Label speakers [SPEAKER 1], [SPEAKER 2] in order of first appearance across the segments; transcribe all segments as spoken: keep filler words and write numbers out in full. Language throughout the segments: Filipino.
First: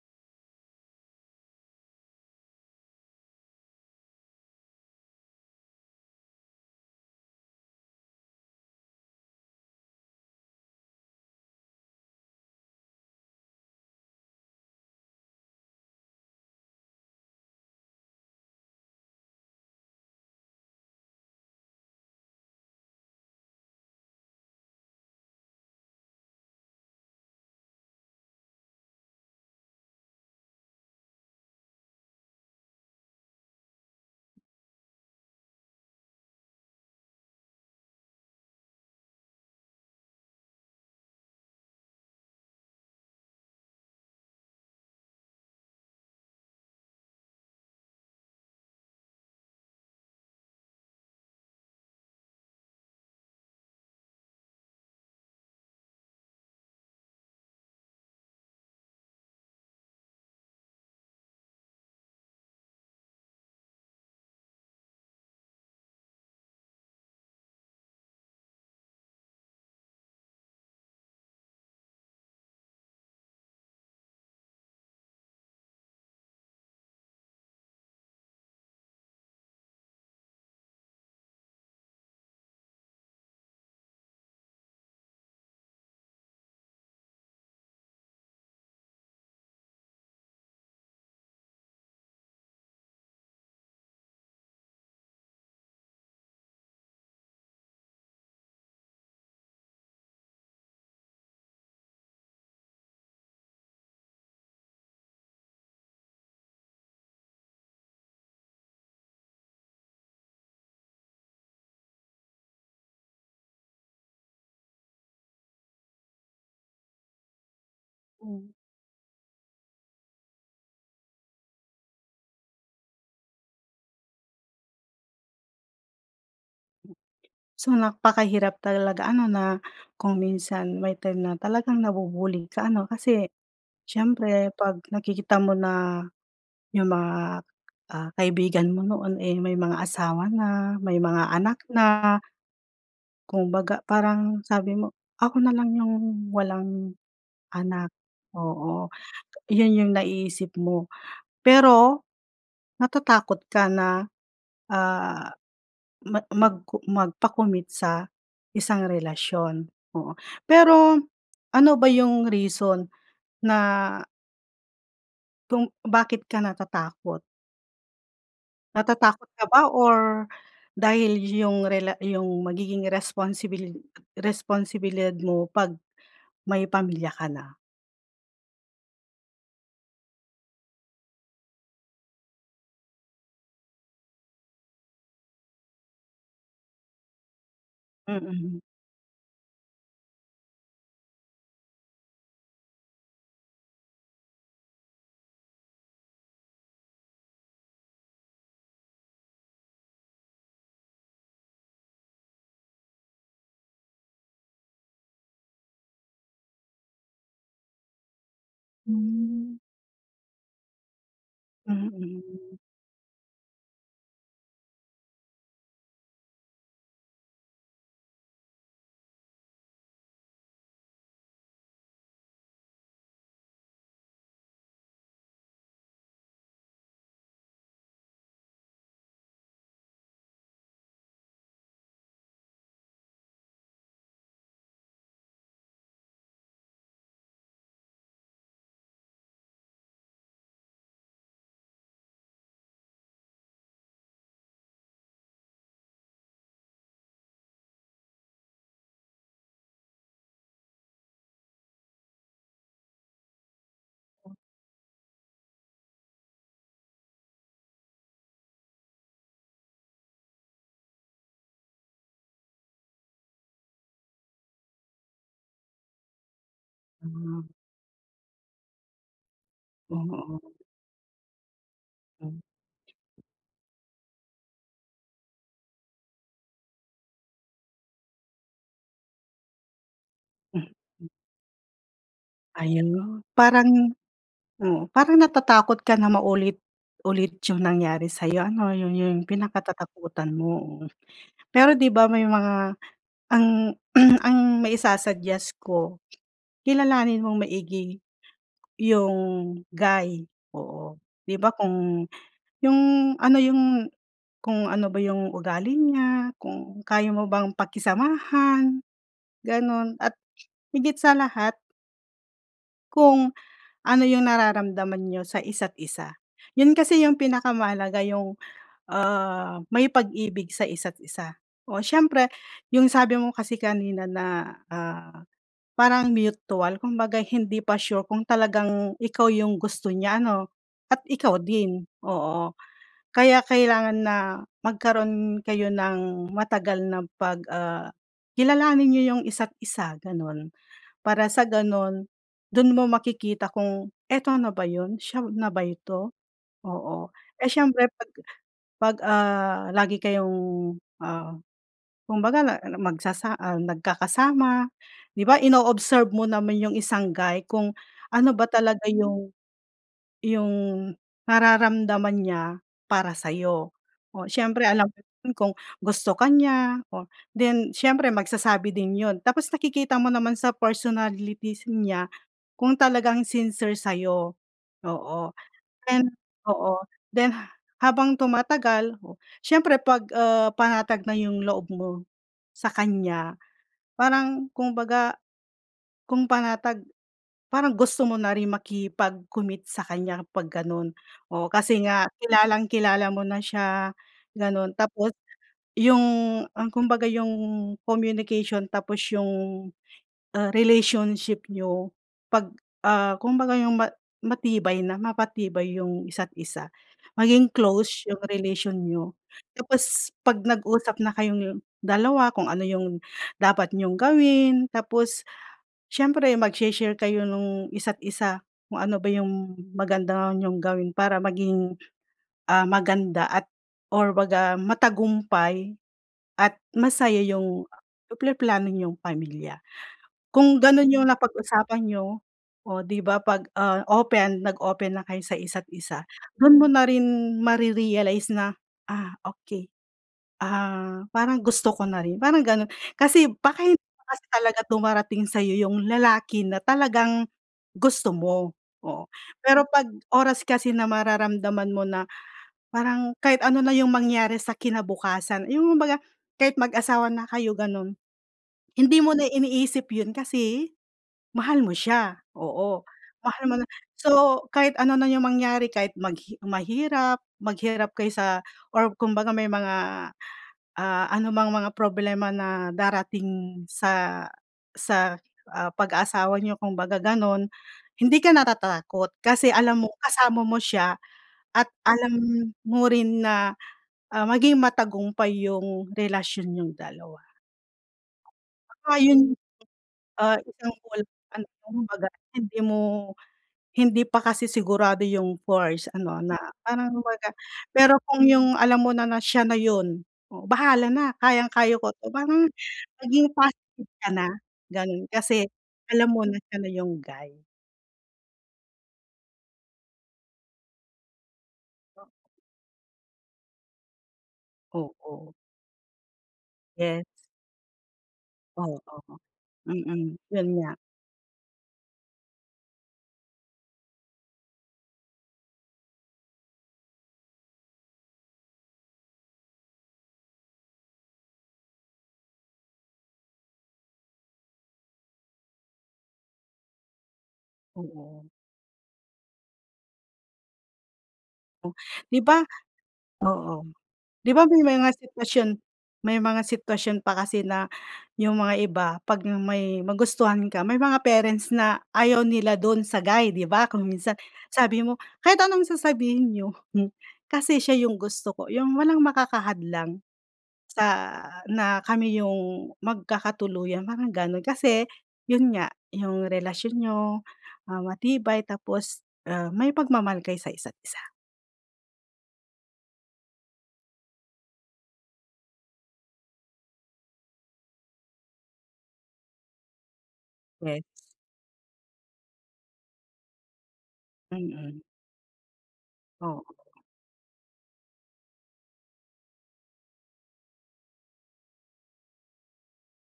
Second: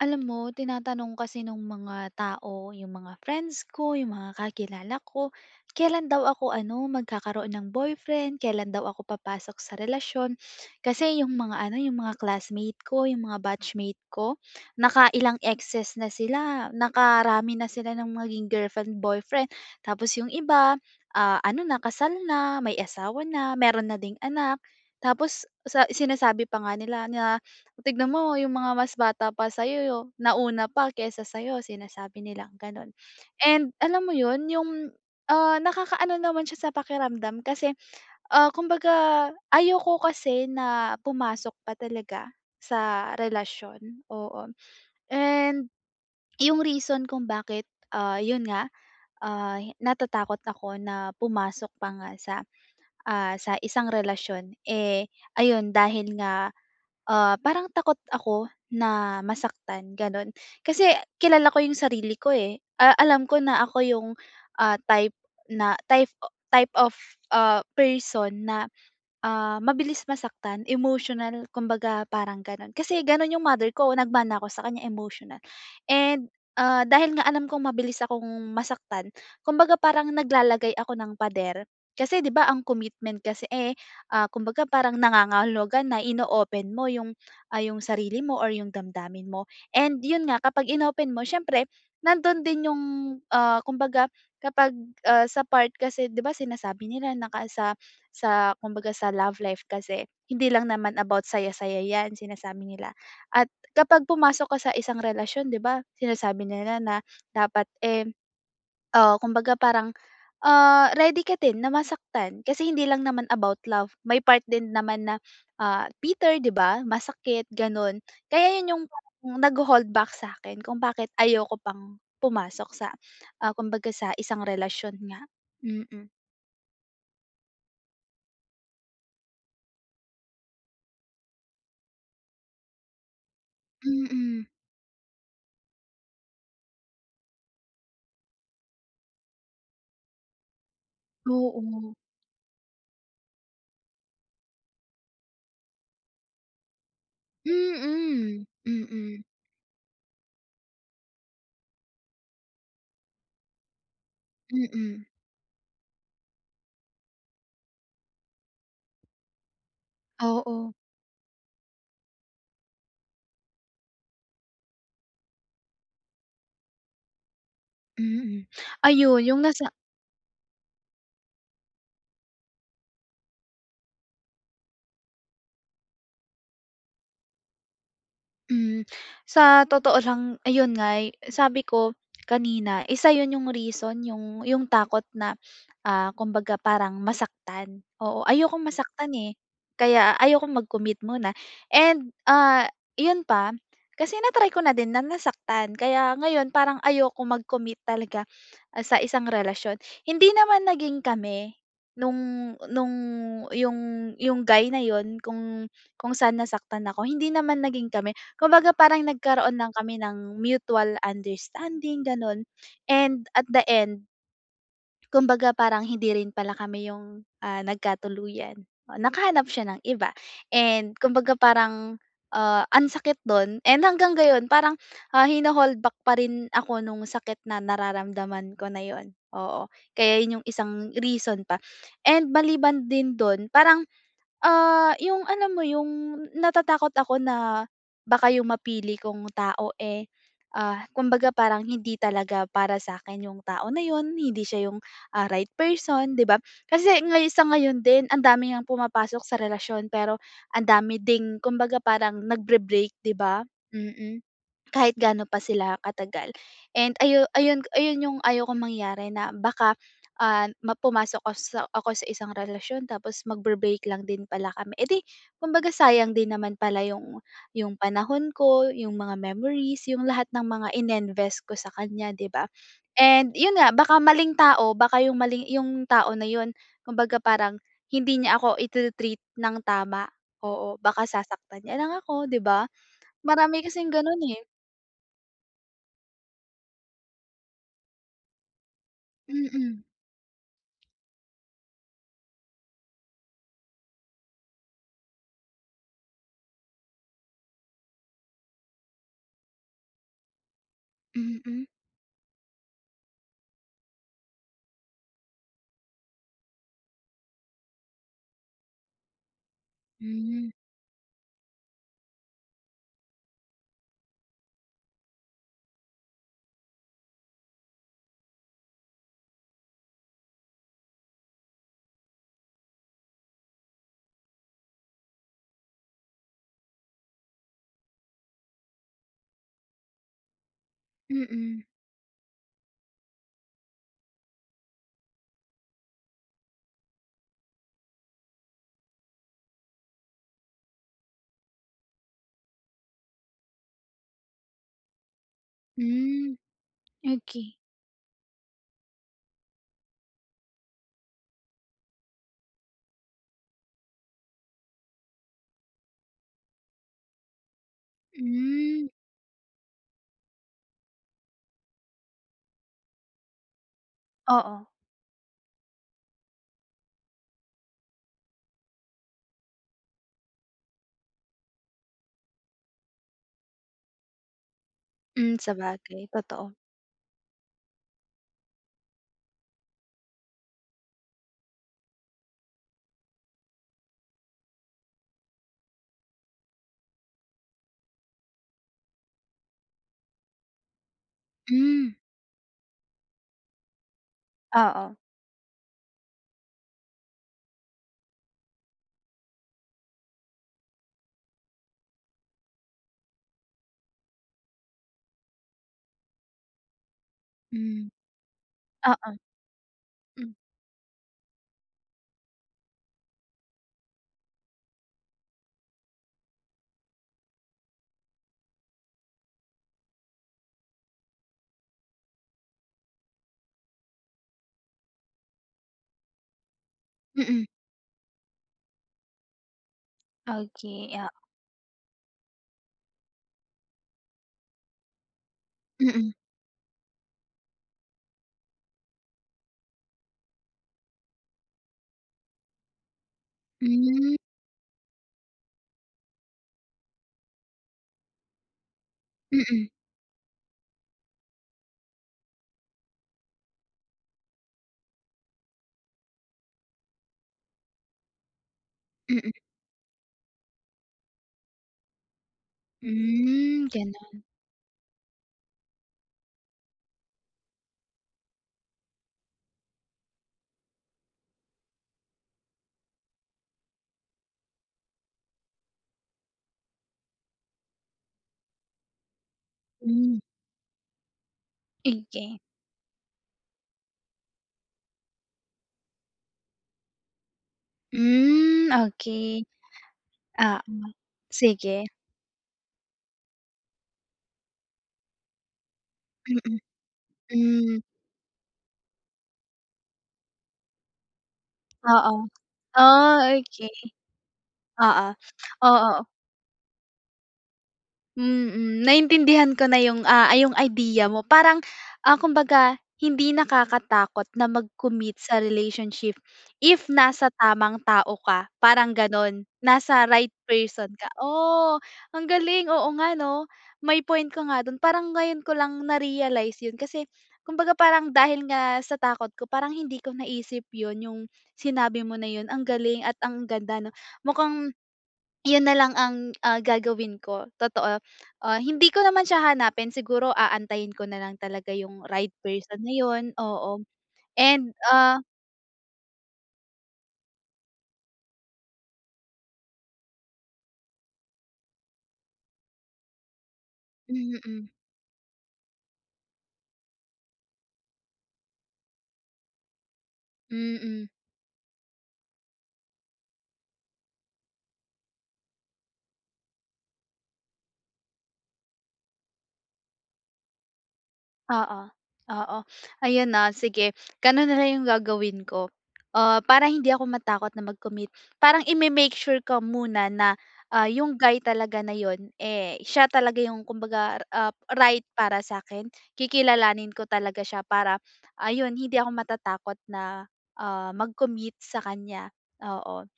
[SPEAKER 1] Alam mo tinatanong kasi nung mga tao, yung mga friends ko, yung mga kakilala ko, kelan daw ako ano, magkakaroon ng boyfriend, kelan daw ako papasok sa relasyon. Kasi yung mga ano, yung mga classmate ko, yung mga batchmate ko, nakailang exes na sila, nakarami na sila ng maging girlfriend, boyfriend. Tapos yung iba, ah, ano na kasal na, may asawa na, meron na ding anak. Tapos sa sinasabi pa nga nila na, "Tignan mo yung mga mas bata pa sa'yo yo nauna pa kaysa sa'yo," sinasabi nilang ganun. And, alam mo yun, yung, ah, nakakaano naman siya sa pakiramdam. Kasi, ah, kumbaga ayoko kasi na pumasok pa talaga sa relasyon. Oo. And yung reason kung bakit, ah, yun nga, ah, hi natatakot ako na pumasok pa nga sa, ah, sa isang relasyon. Eh, ayon dahil nga, ah, parang takot ako na masaktan, gano'n. Kasi kilala ko yung sarili ko, eh, ah, alam ko na ako yung, ah, type na type o type of, ah, person na, ah, mabilis masaktan, emotional, kumbaga parang ganun. Kasi ganun yung mother ko, nagmana ako sa kanya, emotional, and, ah, dahil nga alam kong mabilis akong masaktan, kumbaga parang naglalagay ako ng pader. Kasi di ba ang commitment kasi, eh, ah, kumbaga parang nangangahulugan na ino-open mo yung, ah, yung sarili mo or yung damdamin mo, and yun nga kapag inopen mo syempre nandun din yung, ah, kumbaga kapag, ah, sa part kasi, di ba, sinasabi nila naka sa sa kumbaga sa love life kasi, hindi lang naman about saya-saya yan, sinasabi nila. At kapag pumasok ka sa isang relasyon di ba sinasabi nila na dapat, eh, ah, kumbaga parang, ah, ready ka din na masaktan. Kasi hindi lang naman about love may part din naman na, ah, bitter, di ba, masakit, ganun.
[SPEAKER 2] Hmm.
[SPEAKER 1] Kaya yun yung parang nagho-hold back sa'kin kung bakit ayoko pang pumasok sa, ah, kumbaga sa isang relasyon nga. Mm.
[SPEAKER 2] So, napakahirap talaga ano na kung minsan may time na talagang nabu-bully ka ano kasi,
[SPEAKER 1] Mm.
[SPEAKER 2] siyempre pag nakikita mo na, yung mga, ah, kaibigan mo noon, eh, may mga asawa na, may mga anak
[SPEAKER 1] Oo.
[SPEAKER 2] na kumbaga parang sabi mo, "Ako na lang yung walang anak,"
[SPEAKER 1] Mm,
[SPEAKER 2] oo,
[SPEAKER 1] mm.
[SPEAKER 2] 'yon yung naiisip mo. Pero, natatakot ka na,
[SPEAKER 1] Mm.
[SPEAKER 2] ah, ma mag co magpa-commit sa isang relasyon, oo
[SPEAKER 1] Oo.
[SPEAKER 2] pero, ano ba yung reason na kung bakit ka natatakot?
[SPEAKER 1] Mm, ayun
[SPEAKER 2] Natatakot
[SPEAKER 1] yung
[SPEAKER 2] ka ba
[SPEAKER 1] nasa
[SPEAKER 2] or dahil yung rela yung magiging responsibili responsibilidad mo pag may pamilya ka na?
[SPEAKER 1] Hmm, sa totoo lang ayun nga'y sabi ko kanina isa 'yon yung reason yung, yung takot na, ah, kumbaga parang masaktan, oo.
[SPEAKER 2] Mm.
[SPEAKER 1] Ayokong masaktan, eh, kaya ayokong mag-commit muna and, ah, 'yon pa kasi natry ko na din na nasaktan kaya ngayon parang ayokong mag-commit talaga, ah, sa isang relasyon. Hindi naman naging kami, nung, nung yung, yung guy na 'yon kung, kung san nasaktan ako. Hindi naman naging kami kumbaga parang
[SPEAKER 2] Hmm.
[SPEAKER 1] nagkaroon lang kami ng mutual understanding gano'n,
[SPEAKER 2] Mm.
[SPEAKER 1] and at the end kumbaga parang hindi rin pala kami yung, ah, nagkatuluyan, oh, nakahanap siya ng iba and kumbaga parang, ah, ang sakit do'n and hanggang ngayon parang ha hina-hold back pa rin ako nung sakit na nararamdaman ko na 'yon, oo kaya 'yon yung isang reason pa. And maliban din do'n parang, ah, yung alam mo yung natatakot ako na, baka yung mapili kong tao, eh, ah, kumbaga parang hindi talaga para sa'kin yung tao na 'yon, hindi siya yung, ah, right person, 'di ba? Kasi ngayon, sa ngayon din ang dami ngang pumapasok sa relasyon pero ang dami ding kumbaga parang nagbre-break 'di ba, mm.
[SPEAKER 2] Hmm.
[SPEAKER 1] Kahit ga'no pa sila katagal and ayu ayun ayun, yung ayaw kong mangyari na baka, ah, pumasok ako sa ako sa isang relasyon tapos magbe-break lang din pala kami, eh, di kumbaga sayang din naman pala yung,
[SPEAKER 2] Hmm.
[SPEAKER 1] yung panahon ko, yung mga memories, yung lahat
[SPEAKER 2] Mm.
[SPEAKER 1] ng mga ininvest ko sa kanya 'di
[SPEAKER 2] Hmm.
[SPEAKER 1] ba? And 'yon nga baka maling tao baka yung mali yung tao na 'yon, kumbaga parang hindi niya ako itre-treat ng tama, oo baka
[SPEAKER 2] Mhm.
[SPEAKER 1] sasaktan niya lang ako 'di ba,
[SPEAKER 2] Ayun.
[SPEAKER 1] marami kasing
[SPEAKER 2] Parang,
[SPEAKER 1] gano'n, eh.
[SPEAKER 2] oo parang natatakot ka na maulit-ulit yung nangyari sa'yo ano 'yon yung
[SPEAKER 1] Mm.
[SPEAKER 2] pinakatatakutan mo. Pero 'di ba, may mga ang ang maisa-suggest ko, kilalanin mong maigi yung guy oo. 'Di ba,
[SPEAKER 1] Mm.
[SPEAKER 2] kung yung ano yung kung ano ba yung ugali niya, kung kaya mo bang pakisamahan, gano'n at
[SPEAKER 1] Hmm.
[SPEAKER 2] higit sa lahat Kung, ano yung nararamdaman niyo sa isa't isa. Yun kasi yung pinakamahalaga yung, ah, may pag-ibig sa isa't isa. O, siyempre, yung sabi mo kasi kanina na ,ah, parang mutual kumbaga hindi pa sure kung talagang ikaw yung gusto niya ano? At ikaw
[SPEAKER 1] Mm.
[SPEAKER 2] din, oo. Kaya kailangan na magkaroon kayo ng matagal na pag, ah, kilalanin niyo yung isa't isa ganun. Para sa ganun, dun mo makikita kung eto na ba yun? Siya na ba ito?
[SPEAKER 1] Hmm.
[SPEAKER 2] Oo. Eh,
[SPEAKER 1] Oki
[SPEAKER 2] siyempre pag pag, ah, lagi kayong ah, kumbaga magsasa ah, nagkakasama 'di ba? Ino-observe mo naman yung isang guy kung ano ba
[SPEAKER 1] Hmm.
[SPEAKER 2] talaga yung yung nararamdaman niya para sayo. Oh, siyempre
[SPEAKER 1] Oo.
[SPEAKER 2] alam ko kung gusto ka niya, then siyempre magsasabi din yun. Tapos nakikita mo naman sa personalities niya kung talagang sincere sayo. Oo,
[SPEAKER 1] Hmm. Sabagay, totoo.
[SPEAKER 2] oo. Then habang tumatagal siyempre pag, ah, panatag na yung loob mo sakanya, parang kumbaga kung panatag parang gusto mo na rin makipag-commit sakanya pag ganun, oo. Kasi
[SPEAKER 1] Hmm.
[SPEAKER 2] nga kilalang-kilala mo na siya ganun.
[SPEAKER 1] Oo.
[SPEAKER 2] Tapos, yung, ah, kumbaga yung communication tapos yung, ah, relationship niyo pag ah, kumbaga yung ma matibay na mapatibay yung isa't isa. Maging
[SPEAKER 1] Hmm.
[SPEAKER 2] close yung relation
[SPEAKER 1] Oo.
[SPEAKER 2] niyo. Tapos
[SPEAKER 1] Hmm.
[SPEAKER 2] pag nag-usap na kayong dalawa, kung ano yung dapat niyong gawin tapos, siyempre magshe-share kayo nung isa't isa kung ano ba yung maganda niyong gawin. Para maging, ah, maganda at or baga matagumpay, at masaya
[SPEAKER 1] Mm.
[SPEAKER 2] yung plano niyong pamilya. Kung ganun
[SPEAKER 1] Okey,
[SPEAKER 2] yung
[SPEAKER 1] ah.
[SPEAKER 2] napag-usapan niyo o 'di ba? Pag, ah, open nag-open na kayo sa isa't isa
[SPEAKER 1] Mm.
[SPEAKER 2] dun mo na rin marerealize na, ah, okey, ah, parang gusto ko na rin, parang ganun. Kasi baka hindi
[SPEAKER 1] Hmm.
[SPEAKER 2] kasi talaga dumarating sayo yung lalaki na talagang gusto mo, oo. Pero
[SPEAKER 1] Mm.
[SPEAKER 2] pag oras kasi na mararamdaman mo na parang kahit ano na yung mangyari sa kinabukasan yung baga kahit mag-asawa na kayo ganun, hindi mo na
[SPEAKER 1] Mm.
[SPEAKER 2] iniisip yun kasi mahal mo siya, oo. Mahal mo
[SPEAKER 1] Hmm.
[SPEAKER 2] na
[SPEAKER 1] Ganun.
[SPEAKER 2] so kahit ano na yung mangyari kahit mahirap maghirap kaysa or kumbaga may mga, ah, anumang mga problema na darating sa sa, ah, pag-asawa niyo kumbaga ganun. Hindi ka natatakot, kasi alam mo
[SPEAKER 1] Hmm.
[SPEAKER 2] kasama mo siya at alam
[SPEAKER 1] Sige.
[SPEAKER 2] mo rin na, ah, maging matagumpay yung relasyon niyong dalawa.
[SPEAKER 1] Hmm.
[SPEAKER 2] Tsaka yun,
[SPEAKER 1] Oki.
[SPEAKER 2] ah,
[SPEAKER 1] Oo,
[SPEAKER 2] isang ano
[SPEAKER 1] sige.
[SPEAKER 2] kumbaga hindi mo, hindi pa kasi sigurado yung first ano na,
[SPEAKER 1] Mm.
[SPEAKER 2] parang kumbaga
[SPEAKER 1] Hmm.
[SPEAKER 2] pero kung yung alam mo na na siya na yun, oo. Bahala na kayang-kaya ko
[SPEAKER 1] Oo.
[SPEAKER 2] 'to parang
[SPEAKER 1] Oh,
[SPEAKER 2] maging
[SPEAKER 1] okey.
[SPEAKER 2] positive ka na ganon
[SPEAKER 1] Oo,
[SPEAKER 2] kasi
[SPEAKER 1] oo.
[SPEAKER 2] alam mo na siya na yung guy.
[SPEAKER 1] Mhm. Naintindihan ko na yung, ah, yung idea mo. Parang ah, kumbaga hindi nakakatakot na mag-commit
[SPEAKER 2] Oo.
[SPEAKER 1] sa relationship. If
[SPEAKER 2] Yes.
[SPEAKER 1] nasa tamang tao ka, parang
[SPEAKER 2] Oo.
[SPEAKER 1] ganun. Nasa
[SPEAKER 2] Mm,
[SPEAKER 1] right
[SPEAKER 2] yun nga.
[SPEAKER 1] person ka. O ang galing, oo nga 'no? May point ka nga dun. Parang ngayon ko lang na-realize yun. Kasi kumbaga parang dahil nga sa takot ko. Parang hindi ko naisip yun yung sinabi mo na yun, ang galing at ang ganda 'no. Mukhang yun na lang ang ah, gagawin ko, totoo.
[SPEAKER 2] Oo.
[SPEAKER 1] Ah, hindi ko naman siya hanapin siguro aantayin ko nalang talaga yung
[SPEAKER 2] Di
[SPEAKER 1] right
[SPEAKER 2] ba?
[SPEAKER 1] person na yun,
[SPEAKER 2] Oo.'Di
[SPEAKER 1] oo,
[SPEAKER 2] ba may
[SPEAKER 1] and
[SPEAKER 2] mga
[SPEAKER 1] ah
[SPEAKER 2] sitwasyon may mga sitwasyon pa kasi na yung mga iba pag may magustuhan ka, may mga parents na ayaw nila dun sa guy 'di ba? Kung minsan
[SPEAKER 1] Mm.
[SPEAKER 2] sabi mo, kahit anong sasabihin niyo, kasi siya yung gusto ko. Yung walang makaka hadlang
[SPEAKER 1] Mm.
[SPEAKER 2] sa na kami yung magkakatuluyan, parang ganun. Kasi yun nga, yung relasyon niyo, ah, matibay tapos, ah, may pagmamahal kayo sa isa't isa.
[SPEAKER 1] Oo, oo. Ayun no, sige ganun nalang yung gagawin ko. Ah, para hindi ako matakot na mag-commit. Parang i-me-make sure ko muna na,
[SPEAKER 2] Yes.
[SPEAKER 1] ah, yung guy talaga na yun, eh, siya talaga yung kumbaga, ah,
[SPEAKER 2] Mm.
[SPEAKER 1] right para sakin.
[SPEAKER 2] Oo.
[SPEAKER 1] Kikilalanin ko talaga siya para ayun hindi ako matatakot na, ah, mag-commit sakanya, oo.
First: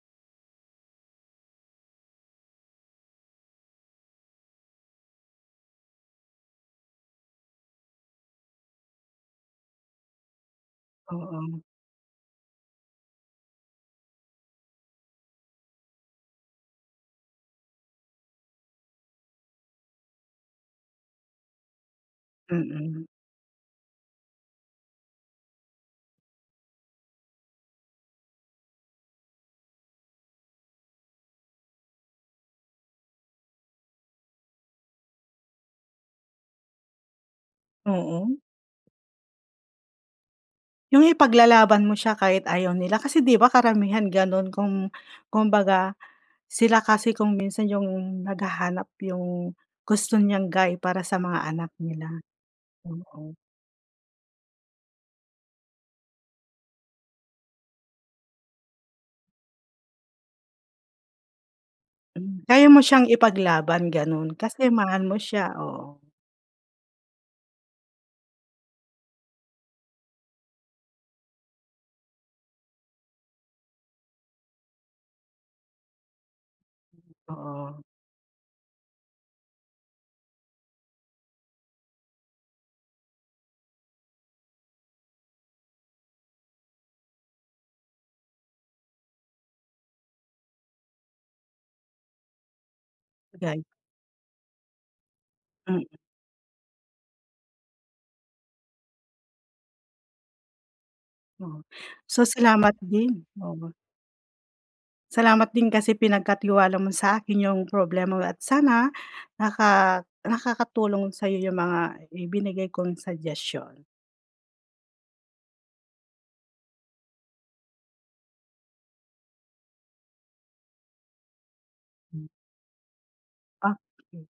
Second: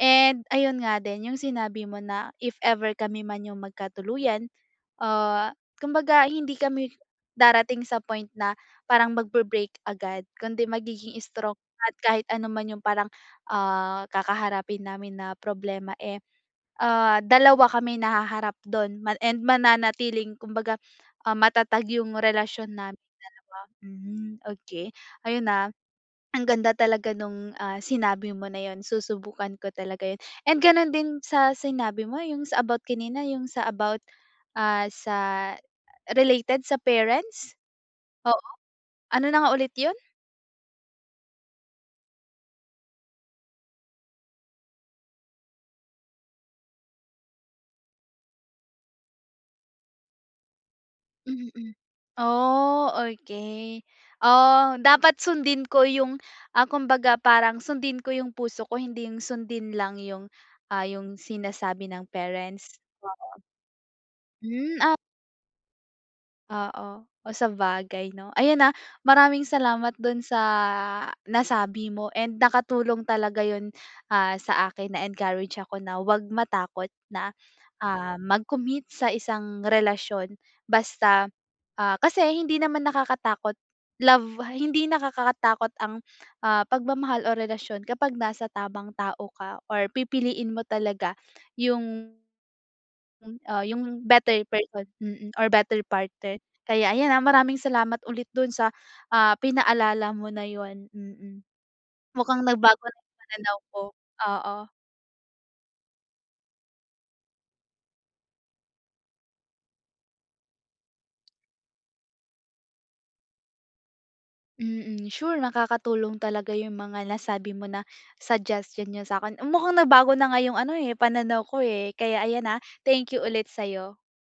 [SPEAKER 1] And ayun nga din yung sinabi mo na if ever kami man yung magkatuluyan, ah, kumbaga hindi kami darating sa point na parang magbre-break agad. Kundi magiging strong
[SPEAKER 2] Oo.
[SPEAKER 1] at kahit ano man yung parang, ah, kakaharapin namin na problema, eh, ah, dalawa kami na haharap dun ma and mananatiling kumbaga, ah, matatag yung relasyon namin
[SPEAKER 2] Mm.
[SPEAKER 1] dalawa. Hmm, okey ayun na. Ang ganda talaga nung, ah, sinabi mo na yun, susubukan ko talaga yun. And ganun din sa sinabi mo yung sa about kanina, yung sa about, ah, sa related sa parents?
[SPEAKER 2] Oo.
[SPEAKER 1] Oo? ano na nga ulit yun?
[SPEAKER 2] Yung ipaglalaban mo siya, kahit ayaw nila kasi, 'di ba karamihan ganun kung, kungbaga, sila kasi kung minsan yung naghahanap yung gusto niyang guy para sa mga anak
[SPEAKER 1] Mm
[SPEAKER 2] nila.
[SPEAKER 1] Oh,
[SPEAKER 2] Oo.
[SPEAKER 1] okey. Oh, dapat sundin ko yung, ah, kumbaga parang, sundin ko yung puso ko, hindi yung sundin lang yung, ah, yung sinasabi ng
[SPEAKER 2] Mm Kaya
[SPEAKER 1] parents.
[SPEAKER 2] mo siyang
[SPEAKER 1] Oo.
[SPEAKER 2] ipaglaban. Ganun, kasi
[SPEAKER 1] Hmm, at
[SPEAKER 2] mahal mo siya, oo.
[SPEAKER 1] Oo. Oh, sabagay 'no? Ayan, ah, maraming salamat dun sa nasabi mo, and nakatulong talaga yun, ah, sa akin. Na-encourage ako na 'wag matakot na,
[SPEAKER 2] Mm Oo.
[SPEAKER 1] ah, mag-commit sa isang relasyon. Basta ah, kasi hindi naman nakakatakot love, hindi nakakakatakot ang, ah, pagmamahal o relasyon kapag nasa tamang tao ka or pipiliin mo talaga yung ah,
[SPEAKER 2] [unintelligible]
[SPEAKER 1] yung better person, mm, or better
[SPEAKER 2] Mm.
[SPEAKER 1] partner. Kaya ayan, ah, maraming salamat ulit, dun sa, ah, pinaalala mo na yun. Mm.
[SPEAKER 2] Oo. So
[SPEAKER 1] Mukhang
[SPEAKER 2] salamat
[SPEAKER 1] nagbago na yung
[SPEAKER 2] din,
[SPEAKER 1] pananaw
[SPEAKER 2] oo.
[SPEAKER 1] ko. Oo.
[SPEAKER 2] Salamat din kasi pinagkatiwala mo sa akin yung problema mo, at sana naka nakakatulong sa'yo yung mga ibinigay kong suggestion.
[SPEAKER 1] Mm, sure. Nakakatulong talaga yung mga nasabi mo na suggestion n'yo sa akin. Mm mukhang nabago na ngayong, ano, eh. Pananaw ko, eh, kaya
[SPEAKER 2] Mm.
[SPEAKER 1] ayan, ah, thank you ulit sa
[SPEAKER 2] A
[SPEAKER 1] iyo.
[SPEAKER 2] okey.